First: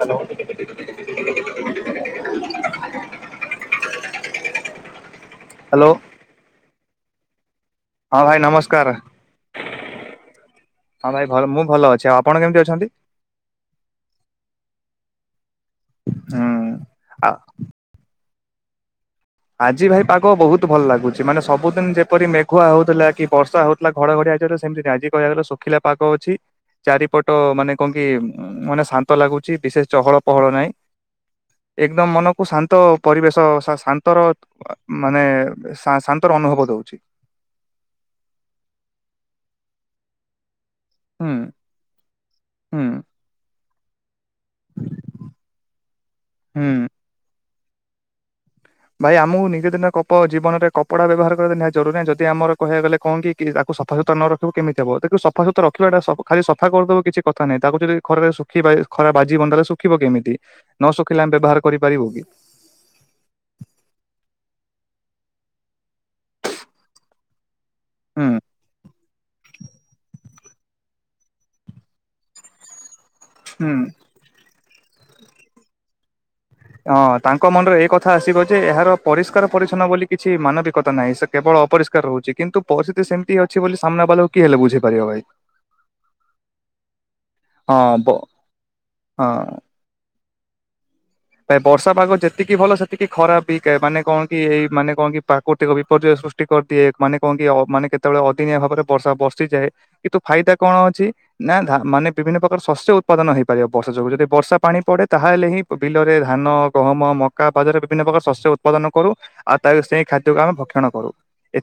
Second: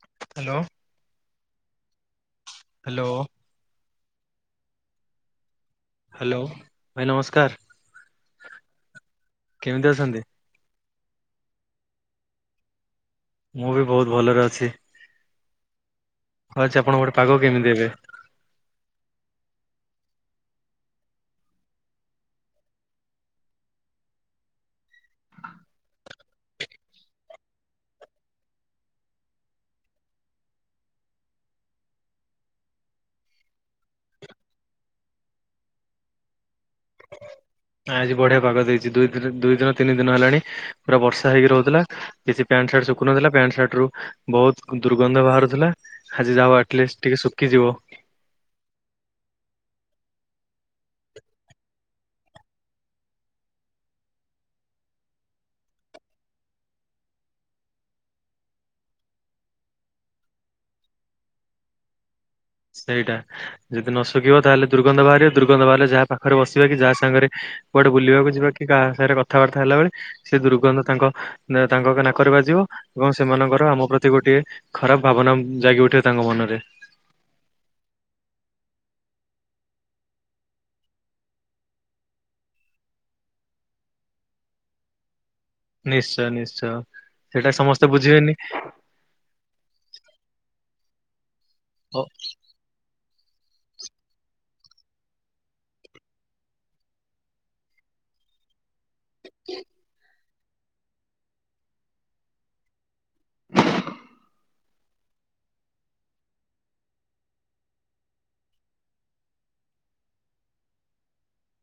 Hello. Hello. Hello. Hello hello ଭାଇ ନମସ୍କାର। ହଁ ଭାଇ ନମସ୍କାର। କେମିତି ଅଛନ୍ତି? ହଁ ଭାଇଲ ମୁଁ ଭଲ ଅଛି ଆଉ ଆପଣ କେମିତି ଅଛନ୍ତି। ମୁଁ ବି ବହୁତ ଭଲରେ ଅଛି। ହୁଁ ଆଉଛି ଆପଣ ଗୋଟେ ଆ ପାଗ କେମିତି ଏବେ ଆଜି ଭାଇ ପାଗ ବହୁତ ଭଲ ଲାଗୁଛି ମାନେ ସବୁଦିନ ଯେପରି ମେଘୁଆ ହଉଥିଲା କି ବର୍ଷା ହଉଥିଲା ଘଡଘଡିଆ ସେମିତି ଆ କହିବାକୁ ଗଲେ ଶୁଖିଲା ପାଗ ଅଛି ଚାରିପଟ ମାନେ କଣ କି ମାନେ ଶାନ୍ତ ଲାଗୁଚ ବିଶେଷ ଚହଳ ପହଳ ନାହିଁ। ଏକଦମ ମନକୁ ଶାନ୍ତ ପରିବେଶ ଶା ଶା ଶର ମାନେ ଶାନ୍ତର ଅନୁଭବ ଦଉଛି ଆଜି ବଢିଆ ପାଗ ଦେଇଛି ଦୁଇ ଦ ଦୁଇ ଦିନ ତିନି ଦିନ ହେଲାଣି। ପୁରା ବର୍ଷା ହୁଁ ହେଇି ରହୁଥିଲା କିଛି ପ୍ୟାଣ୍ଟ ହୁଁ ସାର୍ଟ ଶୁଖୁ ନଥିଲା ପ୍ୟାଣ୍ଟ ସାର୍ଟ ରୁ ବହୁତ ଦୁର୍ଗନ୍ଧ ବାହାରୁ ଥିଲା ଆଜି ଯାଉ ହୁଁ। ଆଟଲିଷ୍ଟ ଟିକେ ଶୁଖିଯିବ ଭାଇ ଆମକୁ ନିଜେ ଦିନ କପ ଜୀବନରେ କପଡା ବ୍ୟବହାର କରିବା ନିହାତି ଜରୁରୀ ଯଦି ଆମର କହିବାକୁ ଗଲେ କହଣ କି ତାକୁ। ସଫାସୁତୁରା ନ ରଖିବ କେମିତି ହେବ ଦେଖୁ ସଫାସତା ରଖିବା ଖାଲି ସଫା କରିଦେବ କିଛି କଥା ନାହିଁ ତାକୁ ଯଦି ଘରେ ଶୁଖିବା ଖରା ବାଜି ବନି ତାହାଲେ ଶୁଖିବ କେମିତି ନ ଶୁଖିଲେ ଆମେ ବ୍ୟବହାର କରିପାରିବୁ କି ସେଇଟା ଯଦି ନ ଶୁଖିବ ତାହେଲେ ଦୁର୍ଗନ୍ଧ ବାହାରିବେ ଦୁର୍ଗନ୍ଧ ବାହାରିଲେ ଯାହା ପାଖରେ ବସିବା କି ଯାହା ସାଙ୍ଗରେ କୁଆଡେ ବୁଲିବାକୁ ହୁଁ। ଯିବା କି କାହା ସାହିରେ କଥାବାର୍ତ୍ତା ହେଲାବେଳେ। ସେ ଦୁର୍ଗନ୍ଧ ତାଙ୍କ ତାଙ୍କ ନାକରେ ବାଜିବ ଏବଂ ସେମାନଙ୍କର ଆମ ପ୍ରତି ଗୋଟିଏ ଖରାପ ଭାବନାମ୍ ଜାଗି ଉଠିବ ତାଙ୍କ ମନରେ। ହଁ ତାଙ୍କ ମନରେ ଏ କଥା ଆସିବ ଯେ ଏହାର ପରିଷ୍କାର ପରିଚ୍ଛନ୍ନ ବୋଲି କିଛି ମାନବିକତା ନାହିଁ। ସେ କେବଳ ଅପରିଷ୍କାର ରହୁଛି କିନ୍ତୁ ପରି ଯଦି ସେମିତି ଅଛି ବୋଲି ସାମ୍ନା ବାଲାକୁ କିଏ ହେଲେ ବୁଝେଇପାରିବ ଭାଇ। ନିଶ୍ଚୟ ନିଶ୍ଚୟ ସେଟା ସମସ୍ତେ ହଁ ବ- ବୁଝିବେନି। ଏ ବର୍ଷା ଓ ପାଗ ଯେତିକି ଭଲ ସେତିକି କି ଖରାପ ଏଇକା ମାନେ କଣ କି ଏଇ ମାନେ କଣ କି ପ୍ରାୃତିକ ବିପର୍ଯ୍ୟୟ ସୃଷ୍ଟି କରିଦିଏ ମାନେ କଣ କି ଅ ମାନେ କେ ଯେତେବେଳେ ଅଦିନିଆ ଭାବରେ ବର୍ଷା ବର୍ଷିଯାଏ କିନ୍ତୁ ଫାଇଦା କଣ ଅଛି ନା ଧା ମାନେ ବିଭିନ୍ନ ପ୍ରକାର ଶସ୍ୟ ଉତ୍ପାଦନ ହେଇପାରିବ ବର୍ଷା ଯୋଗୁ। ଯଦି ବର୍ଷା ପାଣି ପଡେ ତାହେଲେ ହିଁ ବିଲରେ ଧାନ, ଗହମ, ମକା, ବାଜରା ବିଭିନ୍ନ ପ୍ରକାର ଶସ୍ୟ ଉତ୍ପାଦନ କରୁ। ଆଉ ତା ସେଇ ଖାଦ୍ୟକୁ ଆମେ ଭକ୍ଷଣ କରୁ।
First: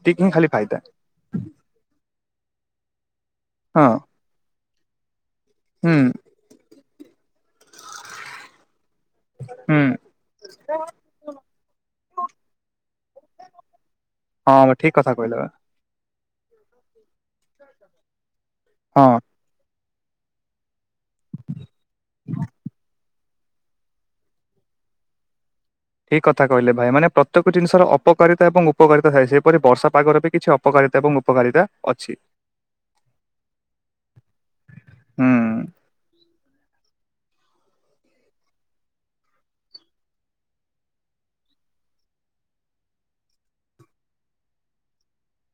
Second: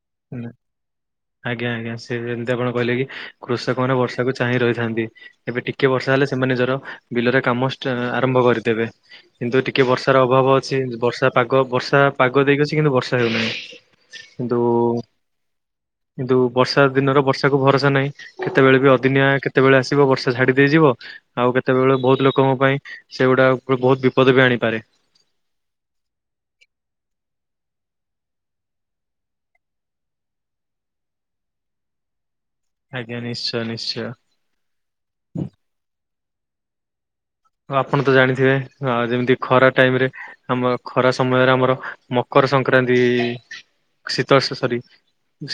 ଟିକନିକ ନା, ଖାଲି ଫାଇଦା। ଆଜ୍ଞା ଆଜ୍ଞା ସେ ଯେମିତି ଆପଣ କହିଲେ କି କୃଷକ ହଁ ମାନେ ବର୍ଷାକୁ ଚାହିଁ ରହିଥାନ୍ତି। ଏବେ ଟିକେ ହୁଁ ବର୍ଷା ତାହେଲେ ସେମାନେ ନିଜର ବିଲରେ କାମ ଷ୍ଟା ଆରମ୍ଭ କରିଦେବେ। କିନ୍ତୁ ହୁଁ ଟିକିଏ ବର୍ଷାର ଅଭାବ ଅଛି, ବର୍ଷା ପାଗ ବର୍ଷା ପାଗ ଦେଇକି ଅଛି କିନ୍ତୁ ବର୍ଷା ହେଉନାହିଁ କିନ୍ତୁ-ଉ-ଉ କହିଲାବା କିନ୍ତୁ ବର୍ଷା ଦିନର ବର୍ଷାକୁ ଭରସା ନାହିଁ। କେତେବେଳେ ବି ହଁ। ଅଦିନିଆ କେତେବେଳେ ଆସେ ଆସିବ ବର୍ଷା ଝାଡି ଦେଇଯିବ, ଆଉ କେତେବେଳ ବହୁତ ଲୋକଙ୍କ ପାଇଁ ସେଗୁଡା ପୁରା ବହୁତ ବିପଦ ବି ଆଣିପାରେ। [inaudible] ଠିକ କଥା କହିଲେ ଭାଇ ମାନେ। ପ୍ରତ୍ୟେକ ଜିନିଷର ଅପକାରିତା ଏବଂ ଉପକାରିତା ଥାଏ। ସେହିପରି ବର୍ଷା ପାଗରେ ବି କିଛି ଅପକାର ରିତା ଏବଂ ଉପକାରିତା ଅଛି। ଆଜ୍ଞା ନିଶ୍ଚୟ ନିଶ୍ଚୟ। ହୁଁ ଆପଣ ତ ଜାଣିଥିବେ ଆ ଯେମିତି ଖରା ଟାଇମରେ ଆମ ଖରା ସମୟରେ ଆମର ମକ ମକର ସଂକ୍ରାନ୍ତି-ଇ-ଇ-ଇ ଶୀତଳ ସ-ସ ସରି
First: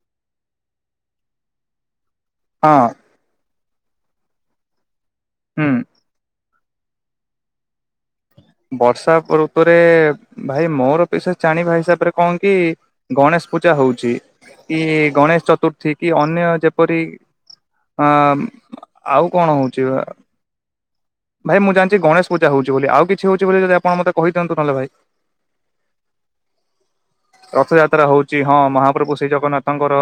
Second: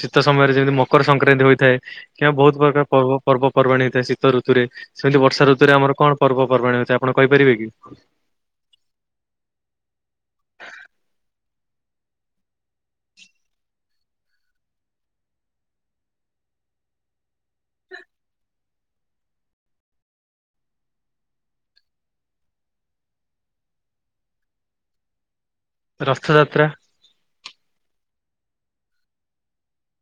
ଶୀତ ସମୟରେ ଯେମିତି ମକର ସଂକ୍ରାନ୍ତି ହୋଇଥାଏ। କିଆ ବହୁତ ହଁ ପ୍ରକାର ପର୍ବ ପର୍ବ ପର୍ବାଣି ହୋଇଥାଏ ଶୀତଋତୁରେ। ସେମିତି ହୁଁ ବର୍ଷାଋତୁରେ ଆମର କଣ ପର୍ବ ପର୍ବାଣି ଅଛି ଆପଣ କହିପାରିବେ କି? ବର୍ଷା ଋତୁରେ-ଏ-ଏ-ଏ ଭାଇ ମୋର ବିଶେଷ ଜାଣିବା ହିସାବରେ କଣ କି-ଇ-ଇ-ଇ ଗଣେଶ ପୂଜା ହଉଛି କି-ଇ-ଇ-ଇ ଗଣେଶ ଚତୁର୍ଥୀ କି ଅନ୍ୟ ଯେପରି ଅ-ଅ-ଅ-ଅମ୍ ଆଉ କଣ ହଉଛି ଆ-ଆ ଭାଇ ମୁଁ ଜାଣିଛି ଗଣେଶ ପୂଜା ହଉଛି ବୋଲି। ଆଉ କିଛି ହଉଛି ବୋଲି ଯଦି ଆପଣ ମତେ କହିଦିଅନ୍ତୁ ନହେଲେ ଭାଇ। ରଥଯାତ୍ରା। ଚି ହଁ ମହାପ୍ରଭୁ ଶ୍ରୀ ଜଗନ୍ନାଥଙ୍କର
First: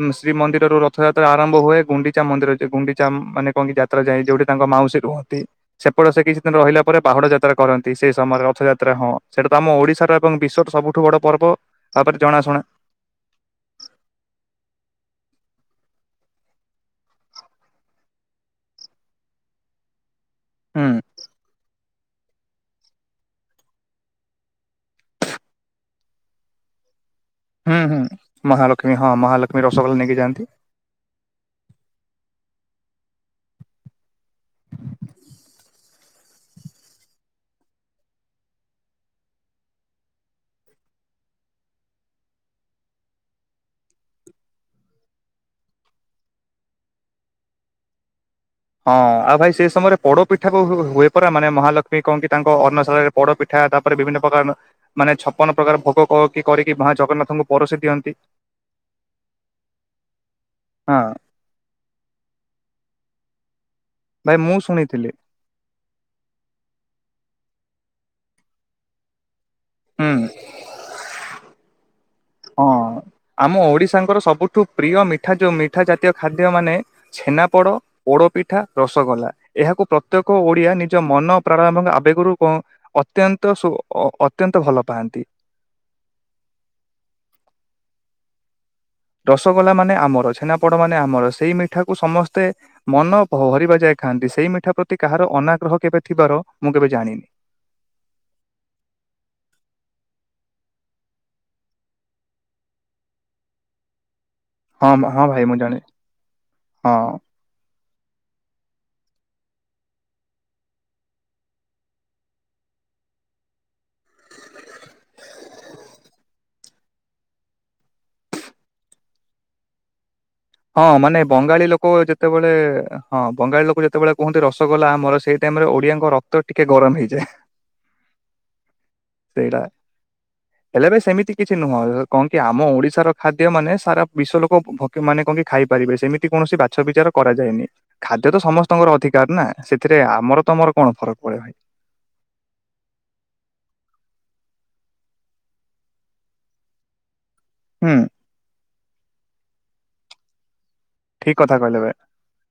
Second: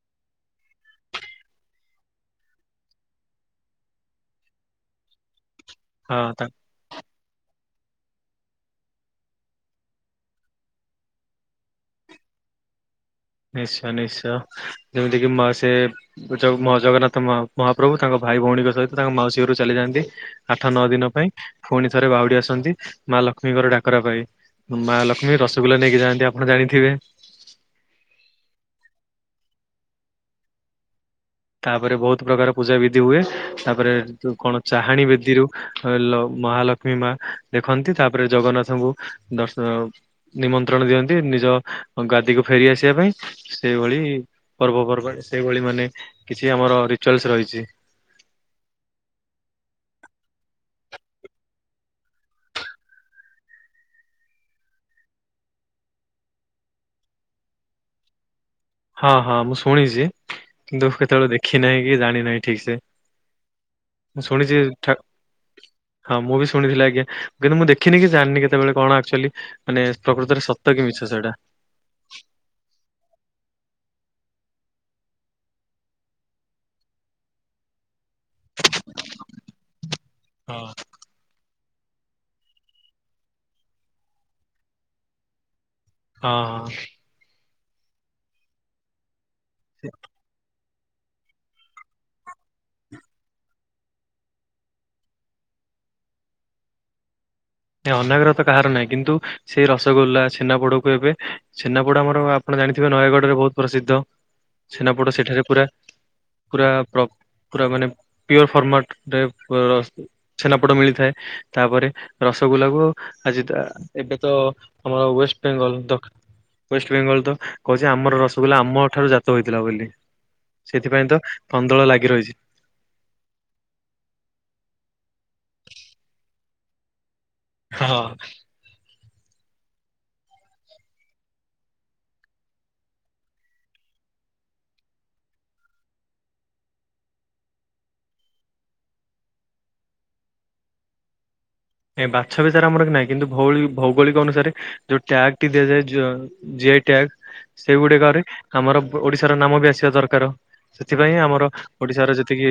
ଉମ୍ ଶ୍ରୀମନ୍ଦିରରୁ ରଥଯାତ୍ରା ଆରମ୍ଭ ହୁଏ ଗୁଣ୍ଡିଚା ମନ୍ଦିର ଯେ ଗୁଣ୍ଡିଚା ଆ-ଆମ୍-ମ୍ ମାନେ କଣ କି ଯାତ୍ରା ଯାଏ ଯୋଉଠି ତାଙ୍କ ମାଉ ଉସୀ ରୁହନ୍ତି, ସେପଟ ହଁ ସେ କିଛି ତା ଦିନ ରହିଲା ପରେ ବାହୁଡା଼ ଯାତ୍ରା କରନ୍ ନ୍ତି ସେହି ସମୟରେ ରଥଯାତ୍ରା ହଁ ସେଇଟା ତ ଆମ ଓଡ଼ିଶାର ଏବଂ ବିଶ୍ୱର ସବୁଠୁ ବଡ଼ ପର୍ବ ଭାବରେ ଜଣାଶୁଣା। ଁ ନିଶ୍ଚୟ ନିଶ୍ଚୟ ଯେମିତି କିି ମା ସେ-ଏ-ଏ ଯୋଉଁ ମ ଜଗନ୍ନାଥ ମହା ମହାପ୍ରଭୁ ତାଙ୍କ ଭାଇ ଭଉଣୀଙ୍କ ସହିତ ତାଙ୍କ ମାଉସୀ ଘରକୁ ଚାଲିଯାନ୍ତି ଆଠ ନଅ ହୁଁ ଦିନ ପାଇଁ। ପୁଣି ଥରେ ବାହୁଡି ଆସନ୍ତି ମା ଲକ୍ଷ୍ମୀଙ୍କର ଡାକରା ପାଇଁ। ମା ଲକ୍ଷ୍ମୀ ରସଗୋଲା ନେଇକି ଯାଆନ୍ତି ଆପଣ ଜାଣିଥିବେ। ହୁଁ ହୁଁ ମହାଲକ୍ଷ୍ମୀ ହଁ ମହାଲକ୍ଷ୍ମୀ ରସଗୋଲା ନେଇକି ଯାଆନ୍ତି। ତାପରେ ବହୁତ ପ୍ରକାର ପୂଜା ବିିଧି ହୁଏ। ତାପରେ-ଏ-ଏ ଏ କଣ ଚାହାଣୀ ବେଦୀରୁ ଅ-ଅ-ଅ ଲ ମହାଲକ୍ଷ୍ମୀ ମା ଦେଖନ୍ତି, ତାପରେ ଜଗନ୍ନାଥଙ୍କୁ ଦର୍ଶ ନିମନ୍ତ୍ରଣ ଦିଅନ୍ତି ନି ନିଜ ଗାଦିକୁ ଫେରି ଆସିବା ପାଇଁ, ସେଇଭଳି ପର୍ବପର୍ବାଣି ସେଇଭଳି ମାନେ କିଛି ଆମର ରିଚୁଆଲସ ରହିଛି। ହଁ ଆଉ ଭାଇ ସେ ସମୟରେ ପୋଡ ପିଠା ହୁ-ହୁ-ହୁ ହୁଏ ପରା ମାନେ ମହାଲକ୍ଷ୍ମୀ କଣ କି ତାଙ୍କ ଅନ୍ନଶାଳାରେ ପୋଡ ପିଠା ତାପରେ ବିଭିନ୍ନ ପ୍ରକାର ମାନେ ଛପନ ପ୍ରକାର ଭୋଗ କରିକି ମା ଜଗନ୍ନାଥଙ୍କୁ ପରଷ ଦିଅନ୍ତି। ହଁ ହଁ ମୁଁ ଶୁଣିଛି କିନ୍ତୁ ହଁ। କେତେବେଳେ ଦେଖି ନାହିଁ କି ଜାଣି ନାହିଁ ଠିକ ସେ। ଭାଇ ମୁଁ ଶୁଣିଛି ଶୁଣିଥିଲି ହଁ ମୁଁ ବି ଶୁଣିଥିଲି ଆଜ୍ଞା। କିନ୍ତୁ ମୁଁ ଦେଖିନି କି ଜାଣିନି କେତେବେଳେ କଣ ଆକ୍ଚୁଆଲି ମାନେ ହୁଁ ପ୍ରକୃତରେ ସତ କି ମିିଛ ସେଇଟା। ହଁ ଆମ ଓଡିଶାଙ୍କର ସବୁଠୁ ପ୍ରିୟ ମିଠା ଯୋଉ ମିଠା ଜାତୀୟ ଖାଦ୍ୟ ମାନେ ଛେନାପୋଡ଼ ପୋଡ଼ପିଠା ରସଗୋଲା ଏହାକୁ ପ୍ରତ୍ୟେକ ହଁ ଓଡ଼ିଆ ନିଜ ମନ ପ୍ରାଣୟ ଆବେଗରୁ ଅତ୍ୟନ୍ତ ଅତ୍ୟନ୍ତ ଭଲ ପାଆନ୍ତି। ହଁ ହ। ରସଗଲା ମାନେ ହଁ ଆମର ଛନା ଆପଣ ମାନେ ଆମର ସେଇ ମିଠା କୁ ସମସ୍ତେ ମନ ହରିବା ଯାଇ ଖାଆନ୍ତି ସେଇ ମିଠା ପ୍ରତି କାହାର ଅନା ଗ୍ରହ କେବେ ଥିବାର ମୁଁ କେବେ ଜାଣିନି। ଅନାଗ୍ରହ ତ କାହାର ନାହିଁ କିନ୍ତୁ ସେଇ ରସଗୋଲ୍ଲା ଛେନାପୋଡକୁ ଏବେ ଛେନାପୋଡ ଆମର ଆଣ ଜାଣିଥିବେ ନୟାଗଡ଼ ରେ ବହୁତ ପ୍ରସିଦ୍ଧ। ହଁ ଛେନାପଟ ହଁ ସେଠାରେ ଭାଇ ମୁଁ ପୁରା ଜାଣେ ପୁରା ହଁ। ପୁରା ମାନେ ପିଓର ଫର୍ମାଟ ରେ ଛେନାପୋଟ ମିଳିଥାଏ ତାପରେ ରସଗୋଲାକୁ ଆଜି ଏବେ ତ ଆମର ୱେଷ୍ଟବେେଙ୍ଗଲ ୱେଷ୍ଟବେେଙ୍ଗଲ ତ କହୁଛି ଆମର ରସଗୋଲା ଆମ ଠାରୁ ଜାତ ହେଇଥିଲା ବୋଲି। ହଁ ସେଥିପାଇଁ ତ ମାନେ ବଙ୍ଗାଳୀ କନ୍ଦଳ ଲୋକ ଲାଗି ରହିଛି। ଯେତେବେଳେ ହଁ ବଙ୍ଗାଳୀ ଲୋକ ଯେତେବେଳେ କୁହନ୍ତି ରସଗୋଲା ଆମର ସେଇ ଟାଇମ ରେ ଓଡିଆଙ୍କ ରକ୍ତ ଟିକେ ଗରମ ହେଇଯାଏ। ହଁ। ସେଇଟା ହେଲେ ବ ସେମିତି କିଛି ନୁହଁ କହଣ କି ଆମ ଓଡିଶାର ଖାଦ୍ୟ ମାନେ ସାରା ବିଶ୍ଵ ଲୋକ ଭ ମାନେ କହ କି ଖାଇପାରିବେ ସେମିତି କୌଣସି ବାଛ ବିଚାର କରାଯାନି ଖାଦ୍ୟ ତ ସମସ୍ତଙ୍କର ଅଧିକାର ନା ସେଥିରେ ଆମର ତମର କଣ ଫରକ ପଡେ ଭାଇ। ଏ ବାଛ ବିଚାର ଆମର ନାହିଁ କିନ୍ତୁ ଭୌଗୋଳିକ ଅନୁସାରେ ଯୋଉ ଟ୍ୟାଗ ଟି ଦିଆଯାଏ ସେଇ ଟ୍ୟାଗ ହୁଁ ସେଗୁଡିକରେ ଆମର ଓଡିଶାର ନାମ ବି ଆସିବା ଦରକାର। ସେଥିପାଇଁ ଠିକ ଆମର କଥା କହିଲେ ଭାଇ ଓଡିଶାର ଯେତିକି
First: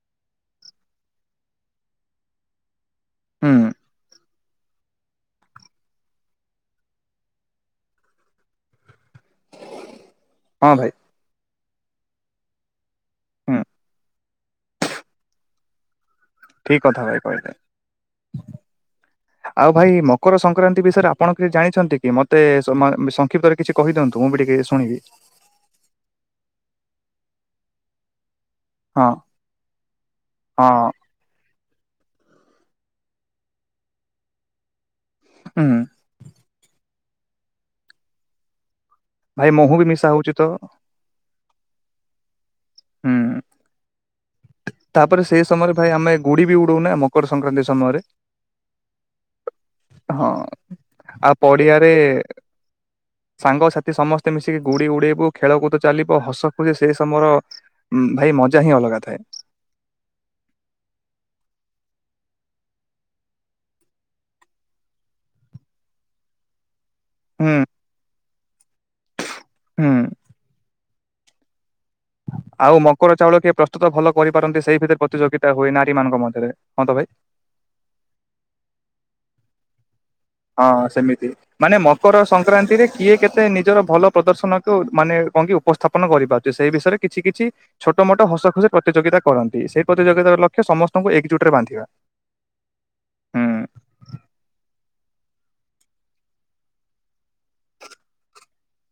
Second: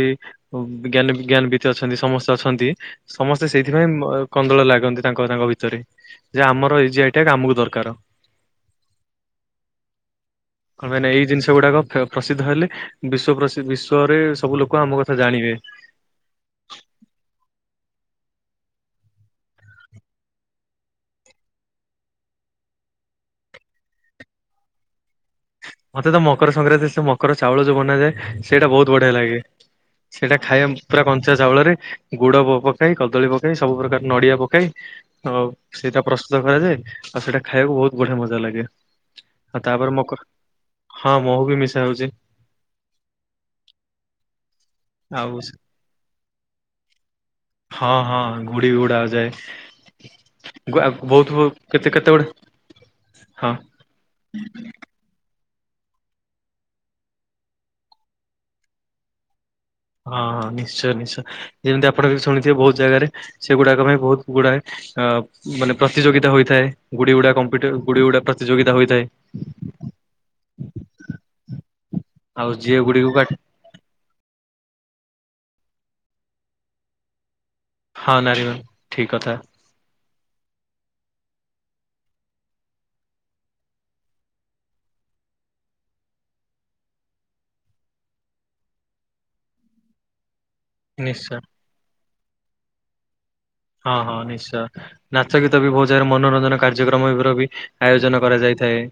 ଜ୍ାନ ଜ୍ଞାନ ଭିତ୍ ଅଛନ୍ତି ସମସ୍ତେ ଅଛନ୍ତି ସମସ୍ତେ ହୁଁ ସେଇଥିପାଇଁ କନ୍ଦଳ ଲାଗନ୍ତି ତାଙ୍କ ତାଙ୍କ ଭିତରେ ଯେ ଆମର ଏଇ ଯଆଟଆ ଆମକୁ ଦରକାର। ହଁ କଣ ଭାଇ ପାଇଁ ଏଇ ଜିନିଷ ଗୁଡାକ ପ୍ରସିଦ୍ଧ ହେଲେ ବିଶ୍ ହୁଁ ପ୍ରସିଦ୍ଧ ବିଶ୍ଵରେ ସବୁ ଲୋକ ଆମ କଥା ଜାଣିବେ। ଠିକ କଥା ଭାଇ କହିଲେ। ଆଉ ଭାଇ ମକର ସଂକ୍ରାନ୍ତି ବିଷୟରେ ଆପଣ କିଛି ଜାଣିଛନ୍ତି କି ମତେ ସଂକ୍ଷିପ୍ତରେ କିଛି କହିଦିଅନ୍ତୁ। ଟିକ ଶୁଣିବି। ମତେ ତ ମକର ସଂକ୍ରାନ୍ତି ସେ ମକର ଚାଉଳ ଯୋଉ ବନାଯାଏ ସେଇଟା ବହୁତ ହଁ ବଢ଼ିଆ ଲାଗେ ସେଇଟା ହଁ ଖାଏ ପୁରା କଞ୍ଚା ଚାଉଳରେ ଗୁଡ ପକାଇ କଦଳୀ ପକେଇ ସବୁ ପ୍ରକାର ନଡିଆ ପକାଇ ଆଉ ହୁଁ ସେଇଟା ପ୍ରସ୍ତୁତ କରାଯାଏ। ଆଉ ସେଇଟା ଖାଇବାକୁ ବହୁତ ବଢିଆ ମଜା ଲାଗେ। ଭାଇ ଆଉ ମହୁ ବି ତାପରେ ମିଶା ମକର ହଉଛି ତ। ହଁ ମହୁ ବି ମିଶା ହାଉଛି। ହୁଁ। ତାପରେ ଆଉ ସେଇ ସେ- ସମୟରେ ଭାଇ ଆମେ ଗୁଡି ବି ଉଡାଉନା ମକର ସଂକ୍ରାନ୍ତି ହଁ ସମୟରେ? ହଁ ଗୁଡି ଗୁଡା ଯାଏ ହଁ ଗୁ- ବହୁତ ଆଉ ବହୁ- କେତେ ପଡିଆରେ କେତେ ଗୁଡେ ହଁ ସାଙ୍ଗସଥି ସମସ୍ତେ ମିଶିକି ଗୁଡେଇ ଉଡେଇବୁ ଖେଳକୁଦ ଚାଲିବ ହସ ଖୁସି ସେଇ ସମୟର ଭାଇ ମଜା ହିଁ ଅଲଗା ଥାଏ। ହଁ ହଁ ନିଶ୍ଚୟ ନିଶ୍ଚୟ ଯେମିତି ଆପଣ ବି ଶୁଣିଥିବେ ବହୁତ ଜାଗାରେ ସେଗୁଡାକ ପାଇଁ ବହୁତ ଗୁଡାଏ ଅ ମାନେ ପ୍ରତିଯୋଗିତା ହୋଇଥାଏ ଗୁଡି ଉୁଡା ହୁଁ କମ୍ି ଗୁଡି ଉୁଡା ପ୍ରତିଯୋଗିତା ହୋଇଥାଏ। ହୁଁ। ଯିଏ ଆଉ ଗୁଡିକୁ ମକର କା ଚାଉଳ କିଏ ପ୍ରସ୍ତୁତ ଭଲ କରି ନ୍ତି ସେଇ ଭିତରେ ପ୍ରତିଯୋଗିତା ହୁଏ ନାରୀ ମାନଙ୍କ ମଧ୍ୟରେ, ହଁ ତ ଭାଇ ହଁ ନାରୀ ମ ଠିକ କଥା। ହଁ ସେମିତି, ମାନେ ମକର ସଂକ୍ରାନ୍ତିରେ କିଏ କେତେ ନିଜର ଭଲ ପ୍ରଦର୍ଶନକୁ ମାନେ ଙ୍କି [unintelligible] ଉପସ୍ଥାପନ କରିପାରୁଛି, ସେଇ ବିଷୟରେ କିଛି କିଛି ଛୋଟ ମୋଟ ହସ ଖୁସି ପ୍ରତିଯୋଗିତା କରନ୍ତି। ସେଇ ପ୍ରତିଯୋଗିତାର ଲକ୍ଷ ସେ ସମସ୍ତଙ୍କୁ ନିଶ୍ଚୟ ଏକଜୁଟ ରେ ବାନ୍ଧିବା। ହୁଁ ହଁ ହଁ ନିଶ୍ଚୟ ନାଚ ଗୀତ ବି ବହୁତ ଜାଗାରେ, ମନୋରଞ୍ଜନ କାର୍ଯ୍ୟକ୍ରମ ର ବି ଆୟୋଜନ କରାଯାଇ ଥାଏ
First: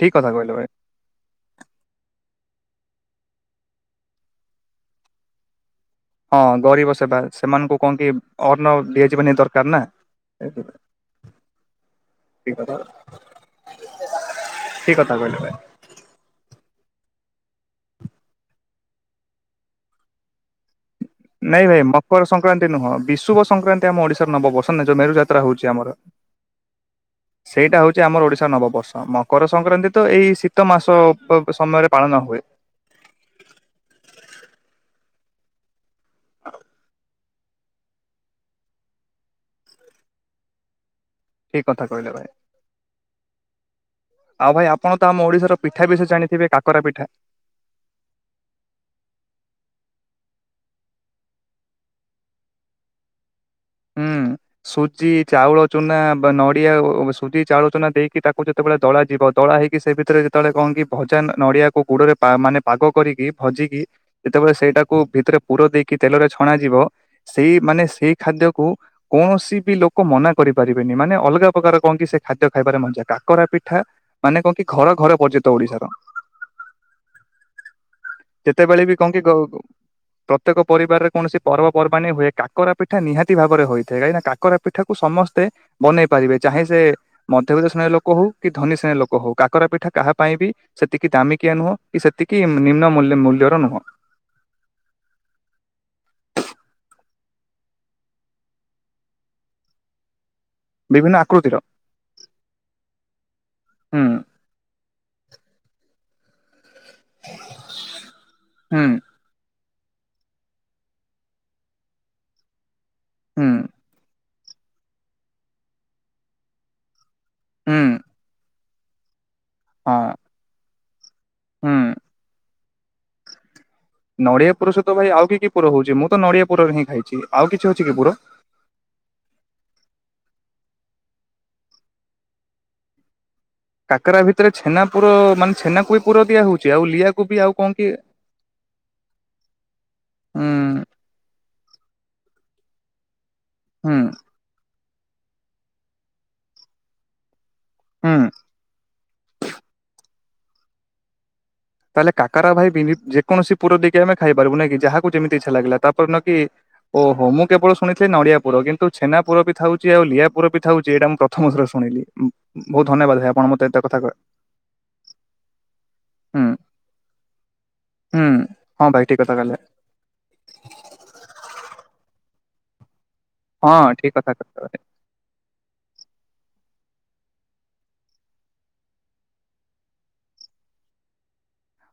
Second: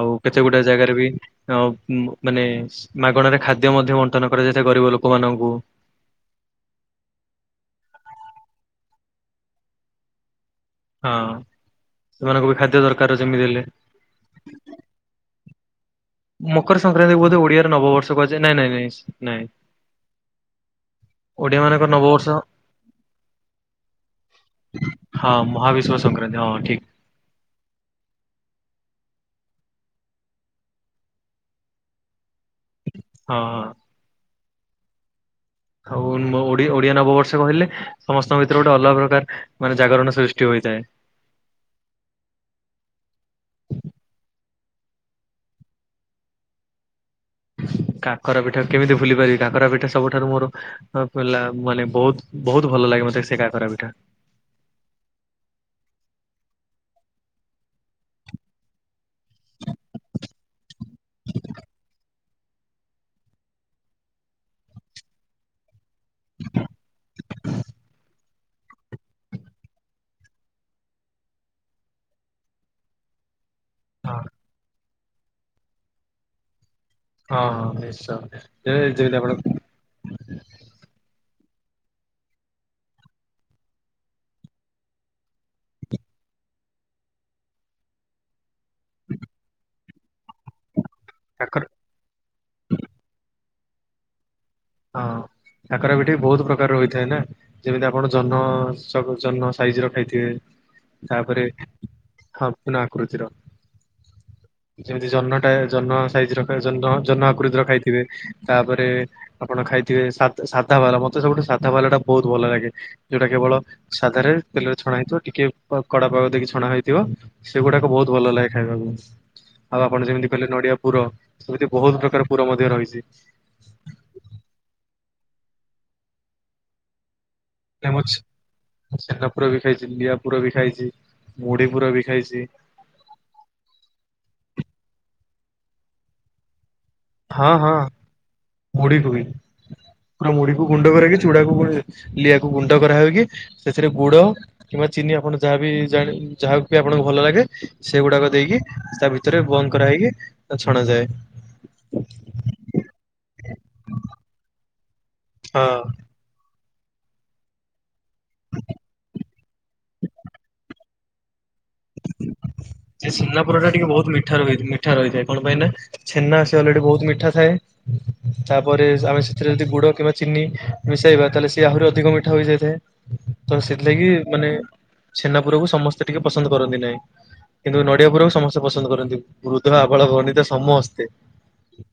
ଆଉ କଥା କେତେ କହିଲ ଗୁଟେ ଭାଇ ଜାଗାରେ ବି ଆ ମାନେ ମାଗଣାରେ ଖାଦ୍ୟ ମଧ୍ୟ ବଣ୍ଟନ କରାଯାଇଥାଏ ଗରିବ ଲୋକମାନଙ୍କୁ ହଁ ଗରିବ ସେବା ସେମାନଙ୍କୁ କଣ କି ଅନ୍ନ ଦିଆଯିବାନି ଦରକାର ନା। ଠିକ ହଁ ସେମାନଙ୍କୁ ବି ଖାଦ୍ୟ ଦରକାର ଯେମିତି ହେଲେ କି [unintelligible] କଥା କହିଲ ଭାଇ। ମକର ସଂକ୍ରାନ୍ତି ବୋଧ ଓଡିଆରେ ନବବର୍ଷ କୁହାଯାଏ ନାଇଁ ନାଇଁ ନ ନଁ ନାଇଁ, ଭାଇ ମକର ସଂକ୍ରାନ୍ତି ନୁହଁ, ବିଶୁଭ ସଂକ୍ରାନ୍ତି ଆମ ଓଡିଶାରେ ନବ ବର୍ଷ, ଯୋଉ ମେରୁ ହଁ ଯାତ୍ରା ହଉଛି ମହାବିଶ୍ଵ ଆମର ସଂକ୍ରାନ୍ତି ହଁ ଠିକ। ସେଇଟା ହଉଛି ଯେ ଆମର ଓଡିଶାର ନବବର୍ଷ ମକର ସଂକ୍ରାନ୍ତି ତ ଏଇ ଶୀତ ମାସ ସମୟରେ ପାଳନ ହୁଏ। ହଁ ହଉ ଓଡିଆ ନବ [unintelligible] କହିଲେ ସମସ୍ତଙ୍କ ଭିତରେ ଗୋଟେ ଅଲଗା ପ୍ରକାର ମାନେ ଜାଗରଣ ସୃଷ୍ଟି ହୋଇଥାଏ। ଠିକ କଥା କହିଲେ ଭାଇ ଆଉ ଭାଇ ଆପଣ ତ ଆମ ଓଡ଼ିଶାର ପିଠା ବିଷୟରେ ଜାଣିଥିବେ -କାକରା ପିଠା। ହ [inaudible] କାକରା ପିଠା କେମିତି ଭୁଲି ପାରିବି, କାକରା ପିଠା ସବୁଠାରୁ ମୋର ମାନେ, ବହୁତ ବହୁତ ଭଲ ଲାଗ ତେ ସେ [unintelligible] ହୁଁ ସୁଜି, ଚାଉଳ ଚୁନା ବା ନଡ଼ିଆ ସୁଜି ଚାଉଳ ଚୂନା ଦେଇକି ତାକୁ ଯେତେବେଳେ ଦଳାଯିବ, ଦଳା ହେଇକି ସେ ଭିତରେ ଯେତେବେଳେ କଣ କି ଭଜା ନଡିଆକୁ ଗୁଡରେ ମାନେ ପାଗ କରିକି, ଭାଜିକି, ଯେତେବେଳେ ସେଇଟାକୁ ଭିତରେ ପୁର ଦେଇକି କି ତେଲରେ ଛଣା ଯିବ ସେଇ ମାନେ ସେଇ ଖାଦ୍ୟ କୌଣସି ବି ଲୋକ ମନା କରିପାରିବେନି, ମାନେ ଅଲଗା ପ୍ରକାର କଣ କି ସେ ଖାଦ୍ୟ ଖାଇବାରେ ମଜା କାକରା ପିଠା ଏ ହଁ ମାନେ କହ କି ଘର ଘର ପର୍ଯ୍ୟନ୍ତ ଓଡିଶାର ହଁ ହଁ [unintelligible] ନିଶ୍ଚୟ ଯେ ଯେତେବେଳେ ବି କଣ ଯେମିତି କି ଆପଣ -ପ୍ରତ୍ୟେକ ପରିବାରରେ କୌଣସି ପର୍ବପର୍ବାଣି ହୁଏ, କାକର ପିଠା ନିହାତି ଭାବରେ ହୋଇଥାଏ କାହିଁକି ନା କାକରା ପିଠା କୁ ସମସ୍ତେ ବନେଇ ପାରିବେ, ଚାହେଁ ସେ ମଧ୍ୟବିତ୍ତ ଶ୍ରେଣୀ ର ଲୋକ ହଉ କି ଧନୀ ଶ୍ରେଣୀର ଲୋକ ହଉ, କାକର ପିଠା କାହା ପାଇଁ ବି ସେତିକି ଦାମିକିଆ କାକର ନୁହଁ କି ସେତିକି ନିମ୍ନ ମୂଲ୍ୟ ମୂଲ୍ୟର ନୁହଁ। ହଁ କାକରା ପିଠା ବି ବହୁତ ପ୍ରକାର ରହିଥାଏ ନା, ଯେମିତି ଆପଣ ଜନ ଜନ ସାଇଜ ର ଖାଇଥିବେ ବିଭିନ୍ନ ତାପରେ ଆକୃତିର ସମ୍ପନ [unintelligible] ଆକୃତିର ହୁଁ ଯେମିତି ଜହନ ଜହ୍ନ ସାଇଜ ର, ଜହ୍ନ ଆକୃତି ର ଖାଇଥିବେ ହୁଁ ତାପରେ ଆପଣ ଖାଇଥିବେ ସାଧା, ସାଧା ବାଲା, ମତେ ସବୁଠୁ ସାଧା ବାଲା ଟା ବହୁତ ଭଲ ଲାଗେ। ଯୋଉଟା ହୁଁ ହୁଁ କେବଳ ସାଧାରେ ତେଲରେ ଛଣା ହେଇଥିବ ଟିକେ କଡା ପାଗ ଦେଇକି ଛଣା ହେଇଥିବ। ସେଗୁଡାକ ବହୁତ ଭଲ ଲାଗେ ଖାଇବାକୁ ଆଉ ଆପଣ ହଁ ଯେମିତି କହିଲେ ନଡିଆ ପୁର ଏମିତି ହୁଁ ବହୁତ ପ୍ରକାର ପୁର ମଧ୍ୟ ରହିଛି। ନଡିଆ ପୁର ସହିତ ଭାଇ ଆଉ କି ପୁର ହଉଛି, ମୁଁ ତ ନଡିଆ ପୁରରେ ହିଁ ଖାଇଛି। ଆଉ କିଛି ଅଛି କି ମୁଁ ପୁର ଛେନା ପୁର ବି ଖାଇଛି, ନଡ଼ିଆ ପୁର ବି ଖାଇଛି ମୁଢି ପୁର ବି ଖାଇଛି। କାକରା ଭିତରେ ଛେନା ପୁର ମାନେ, ଛେନାକୁ ବି ପୁର ଦିଆ ହଉଛି ଆଉ ଲିଆକୁ ବି ଆଉ କଣ କି ମୁଢ଼ି କୁ ବି, ପୁରା ହୁଁ ମୁଢ଼ି କୁ ଗୁଣ୍ଡ କରି କି, ଚୁଡାକୁ ଗୁଣ୍ଡ ଲିଆକୁ ଗୁଣ୍ଡ କରାହଉକି, ସେଥିରେ ହୁଁ ଗୁଡ କିମ୍ବା ଚିନି ଆପଣ ଯାହାବି ବି ଜା ଯାହା ବି ଆପଣଙ୍କୁ ଭଲ ଲାଗେ ହୁଁ ସେଗୁଡାକ ଦେଇକି ତା ଭିତରେ ବନ୍ଦ କରାହେଇକି ଛଣା ଯାଏ। ତାହେଲେ କାକରା ଭାଇ ଯେକୌଣ ପୁର ଦେଇକି ଆମେ ଖାଇପାରିବୁ ନେଇ କି? ଗୋଟେ ମିନିଟ ଇଚ୍ଛା ହଁ ଲାଗିଲା। ତାପର ଦିନ କି- ଓହୋ ମୁଁ କେବଳ ଶୁଣିଥିଲି ନଡିଆପୁର କିନ୍ତୁ ଛେନାପୁର ବି ଥାଉଛି ଆଉ ଲିଆପୁର ଥାଉଛି ଏଇଟା ମୁଁ ପ୍ର- ସେ ଛେନା ଆପଣ ମତେ ପୋଡଟା ଏତେ ଟିକେ କଥା ବହୁତ ମିଠା ରହି ମିଠା ରହିଥାଏ କଣ ପାଇଁ ନା ଛେନା- ହୁଁ ସେ ଅଲରେଡି ବହୁତ ମିଠା ଥାଏ ହୁଁ ହଁ ତାପରେ ଭାଇ ଠିକ ଆମେ କଥା ସେଥିରେ କହିଲେ ଯଦି ଗୁଡ଼ କିମ୍ବା ଚିନି ମିଶାଇବା ତାହେଲେ- ସିଏ ଆହୁରି ଅଧିକ ମିଠା ହୋଇଯାଇଥାଏ ତ ହଁ ସେଥିଲାଗି ଠିକ କଥା ମାନେ କଥା ଛେନାପୁରକୁ ସମସ୍ତେ ଟିକେ ପସନ୍ଦ କରନ୍ତି ନାହିଁ। କିନ୍ତୁ ନଡିଆ ପୁରକୁ ସମସ୍ତେ ପସନ୍ଦ କରନ୍ତି ବୃଦ୍ଧ ଆବାଳ ବନୀତା ସମସ୍ତେ।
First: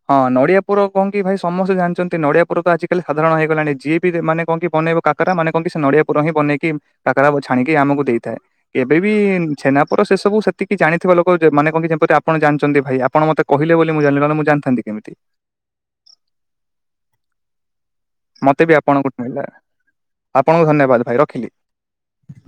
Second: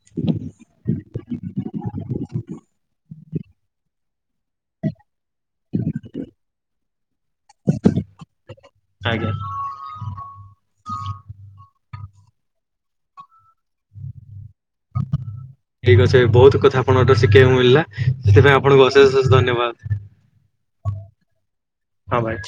ହଁ ନଡିଆ ପୁର କଣ କି ଭାଇ ସମସ୍ତେ ଜାଣିଛନ୍ତି ନଡିଆ ପୁର ତ ଆଜିକାଲି ସାଧରଣ ହେଇଗଲାଣି ଯିଏ ବି ମାନେ କଣ କି ବନେଇବ କାକରାମାନେ କହନ୍ତି ସେ ନଡିଆ ପୁର ହିଁ ବନେଇି କାକରା ଛାଣିକି ଆମକୁ ଦେଇଥାଏ ଏବେ ବି ଆଜ୍ଞା। ଛେନାପୁର ସେ ସବୁ ସେତିକି ଜାଣିଥିବା ଲୋକ ମାନ କହନ୍ତି ଯେମିତି ଆପଣ ଜାଣିଛନ୍ତି ଭାଇ ଆପଣ ମୋତେ କହିଲେ ବୋଲି ମୁଁ ଜାଣିଲି ନହେଲେ ମୁଁ ଜାଣି ଥା ଠିକ ଅଛି ବହୁତ କଥା ଆପଣଙ୍କଠୁ ଶିଖିବାକୁ ମିଳିଲା। ସେଥିପାଇଁ ମତେ ବି ଆପଣଙ୍କୁ ଅଶେଷ ଆପଣଙ୍କଠୁ ଅଶେଷ ମିଳିଲା ଧନ୍ୟବାଦ। ଆପଣଙ୍କୁ ଧନ୍ୟବାଦ ଭାଇ ରଖିଲି। ହଁ ଭାଇ।